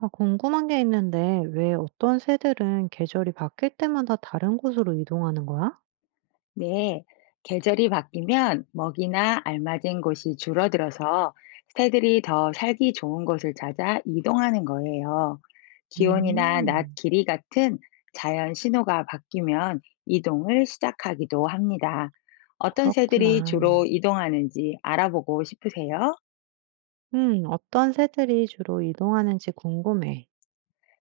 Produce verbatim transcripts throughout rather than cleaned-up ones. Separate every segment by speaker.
Speaker 1: 아, 궁금한 게 있는데, 왜 어떤 새들은 계절이 바뀔 때마다 다른 곳으로 이동하는 거야?
Speaker 2: 네, 계절이 바뀌면 먹이나 알맞은 곳이 줄어들어서 새들이 더 살기 좋은 곳을 찾아 이동하는 거예요. 기온이나 낮
Speaker 1: 음,
Speaker 2: 길이 같은 자연 신호가 바뀌면 이동을 시작하기도 합니다. 어떤 새들이
Speaker 1: 그렇구나.
Speaker 2: 주로 이동하는지 알아보고 싶으세요?
Speaker 1: 음, 어떤 새들이 주로 이동하는지 궁금해.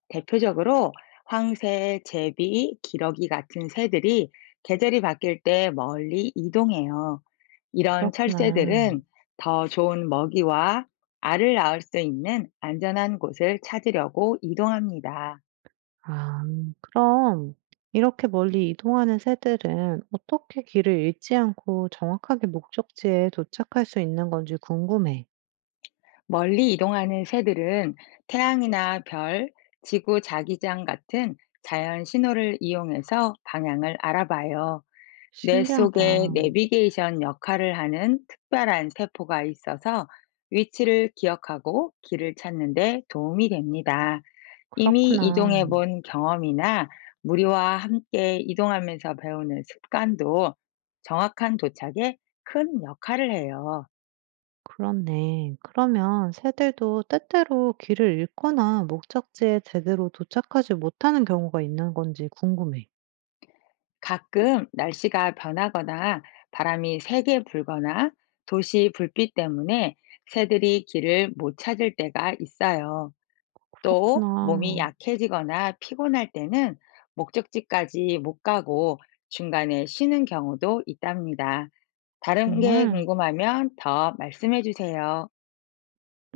Speaker 2: 대표적으로 황새, 제비, 기러기 같은 새들이 계절이 바뀔 때 멀리 이동해요. 이런
Speaker 1: 그렇구나.
Speaker 2: 철새들은 더 좋은 먹이와 알을 낳을 수 있는 안전한 곳을 찾으려고 이동합니다.
Speaker 1: 아, 그럼 이렇게 멀리 이동하는 새들은 어떻게 길을 잃지 않고 정확하게 목적지에 도착할 수 있는 건지 궁금해.
Speaker 2: 멀리 이동하는 새들은 태양이나 별, 지구 자기장 같은 자연 신호를 이용해서 방향을 알아봐요. 뇌
Speaker 1: 신기하다.
Speaker 2: 속에 내비게이션 역할을 하는 특별한 세포가 있어서 위치를 기억하고 길을 찾는 데 도움이 됩니다. 이미
Speaker 1: 그렇구나.
Speaker 2: 이동해 본 경험이나 무리와 함께 이동하면서 배우는 습관도 정확한 도착에 큰 역할을 해요.
Speaker 1: 그렇네. 그러면 새들도 때때로 길을 잃거나 목적지에 제대로 도착하지 못하는 경우가 있는 건지 궁금해.
Speaker 2: 가끔 날씨가 변하거나 바람이 세게 불거나 도시 불빛 때문에 새들이 길을 못 찾을 때가 있어요. 또 몸이
Speaker 1: 그렇구나.
Speaker 2: 약해지거나 피곤할 때는 목적지까지 못 가고 중간에 쉬는 경우도 있답니다. 다른 게
Speaker 1: 정말.
Speaker 2: 궁금하면 더 말씀해 주세요.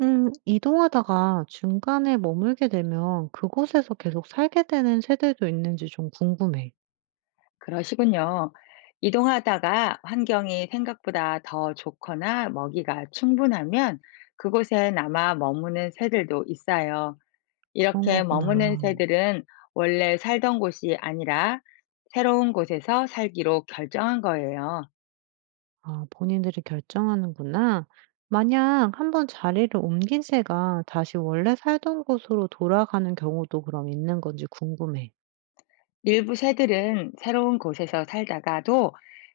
Speaker 1: 음, 이동하다가 중간에 머물게 되면 그곳에서 계속 살게 되는 새들도 있는지 좀 궁금해.
Speaker 2: 그러시군요. 이동하다가 환경이 생각보다 더 좋거나 먹이가 충분하면 그곳에 남아 머무는 새들도 있어요.
Speaker 1: 그런
Speaker 2: 이렇게 머무는
Speaker 1: 거구나.
Speaker 2: 새들은 원래 살던 곳이 아니라 새로운 곳에서 살기로 결정한 거예요.
Speaker 1: 아, 본인들이 결정하는구나. 만약 한 번 자리를 옮긴 새가 다시 원래 살던 곳으로 돌아가는 경우도 그럼 있는 건지 궁금해.
Speaker 2: 일부 새들은 새로운 곳에서 살다가도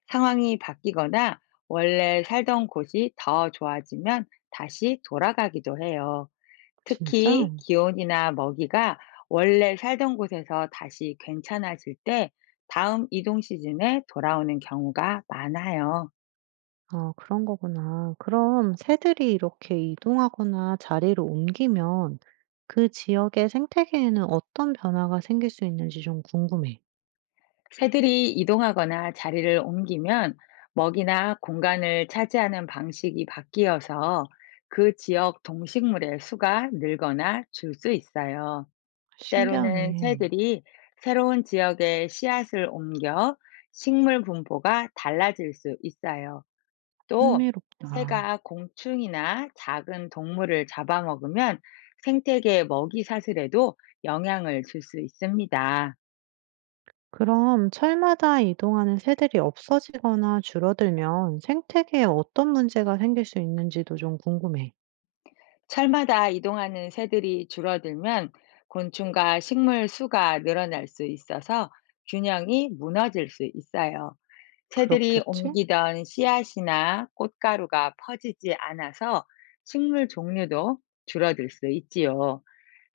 Speaker 2: 상황이 바뀌거나 원래 살던 곳이 더 좋아지면 다시 돌아가기도 해요.
Speaker 1: 진짜?
Speaker 2: 특히 기온이나 먹이가 원래 살던 곳에서 다시 괜찮아질 때 다음 이동 시즌에 돌아오는 경우가 많아요.
Speaker 1: 아 그런 거구나. 그럼 새들이 이렇게 이동하거나 자리를 옮기면 그 지역의 생태계에는 어떤 변화가 생길 수 있는지 좀 궁금해.
Speaker 2: 새들이 이동하거나 자리를 옮기면 먹이나 공간을 차지하는 방식이 바뀌어서 그 지역 동식물의 수가 늘거나 줄 수 있어요. 때로는
Speaker 1: 신기하네.
Speaker 2: 새들이 새로운 지역에 씨앗을 옮겨 식물 분포가 달라질 수 있어요. 또
Speaker 1: 흥미롭다.
Speaker 2: 새가 공충이나 작은 동물을 잡아먹으면 생태계 먹이 사슬에도 영향을 줄 수 있습니다.
Speaker 1: 그럼 철마다 이동하는 새들이 없어지거나 줄어들면 생태계에 어떤 문제가 생길 수 있는지도 좀 궁금해.
Speaker 2: 철마다 이동하는 새들이 줄어들면 곤충과 식물 수가 늘어날 수 있어서 균형이 무너질 수 있어요. 새들이
Speaker 1: 그렇겠지?
Speaker 2: 옮기던 씨앗이나 꽃가루가 퍼지지 않아서 식물 종류도 줄어들 수 있지요.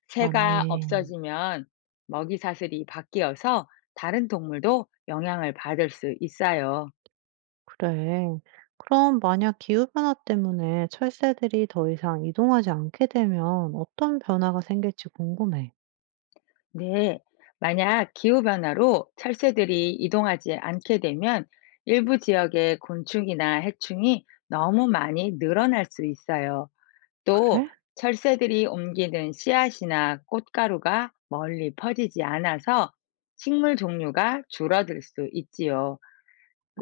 Speaker 2: 새가
Speaker 1: 맞네.
Speaker 2: 없어지면 먹이 사슬이 바뀌어서 다른 동물도 영향을 받을 수 있어요.
Speaker 1: 그래. 그럼 만약 기후변화 때문에 철새들이 더 이상 이동하지 않게 되면 어떤 변화가 생길지 궁금해.
Speaker 2: 네, 만약 기후변화로 철새들이 이동하지 않게 되면 일부 지역의 곤충이나 해충이 너무 많이 늘어날 수 있어요. 또
Speaker 1: 그래?
Speaker 2: 철새들이 옮기는 씨앗이나 꽃가루가 멀리 퍼지지 않아서 식물 종류가 줄어들 수 있지요.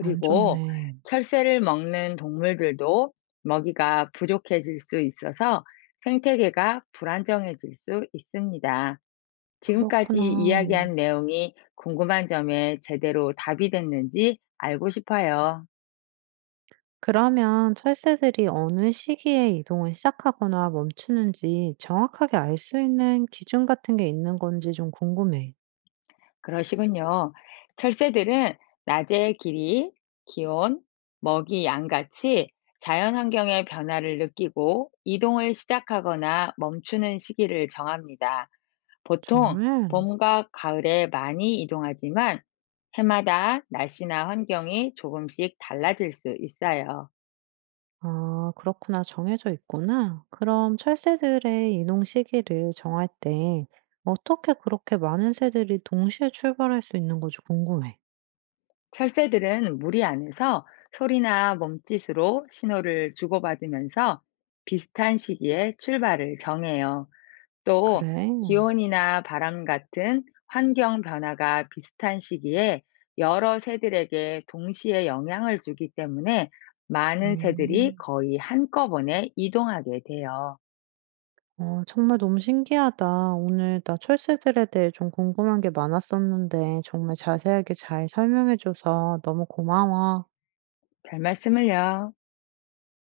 Speaker 1: 안 좋네.
Speaker 2: 철새를 먹는 동물들도 먹이가 부족해질 수 있어서 생태계가 불안정해질 수 있습니다. 지금까지
Speaker 1: 그렇구나.
Speaker 2: 이야기한 내용이 궁금한 점에 제대로 답이 됐는지 알고 싶어요.
Speaker 1: 그러면 철새들이 어느 시기에 이동을 시작하거나 멈추는지 정확하게 알 수 있는 기준 같은 게 있는 건지 좀 궁금해.
Speaker 2: 그러시군요. 철새들은 낮의 길이, 기온, 먹이 양같이 자연 환경의 변화를 느끼고 이동을 시작하거나 멈추는 시기를 정합니다. 보통
Speaker 1: 정말?
Speaker 2: 봄과 가을에 많이 이동하지만 해마다 날씨나 환경이 조금씩 달라질 수 있어요.
Speaker 1: 아, 그렇구나. 정해져 있구나. 그럼 철새들의 이동 시기를 정할 때 어떻게 그렇게 많은 새들이 동시에 출발할 수 있는 건지 궁금해.
Speaker 2: 철새들은 무리 안에서 소리나 몸짓으로 신호를 주고받으면서 비슷한 시기에 출발을 정해요. 또
Speaker 1: 그래?
Speaker 2: 기온이나 바람 같은 환경 변화가 비슷한 시기에 여러 새들에게 동시에 영향을 주기 때문에 많은 새들이
Speaker 1: 음,
Speaker 2: 거의 한꺼번에 이동하게 돼요.
Speaker 1: 어, 정말 너무 신기하다. 오늘 나 철새들에 대해 좀 궁금한 게 많았었는데 정말 자세하게 잘 설명해줘서 너무 고마워.
Speaker 2: 별 말씀을요.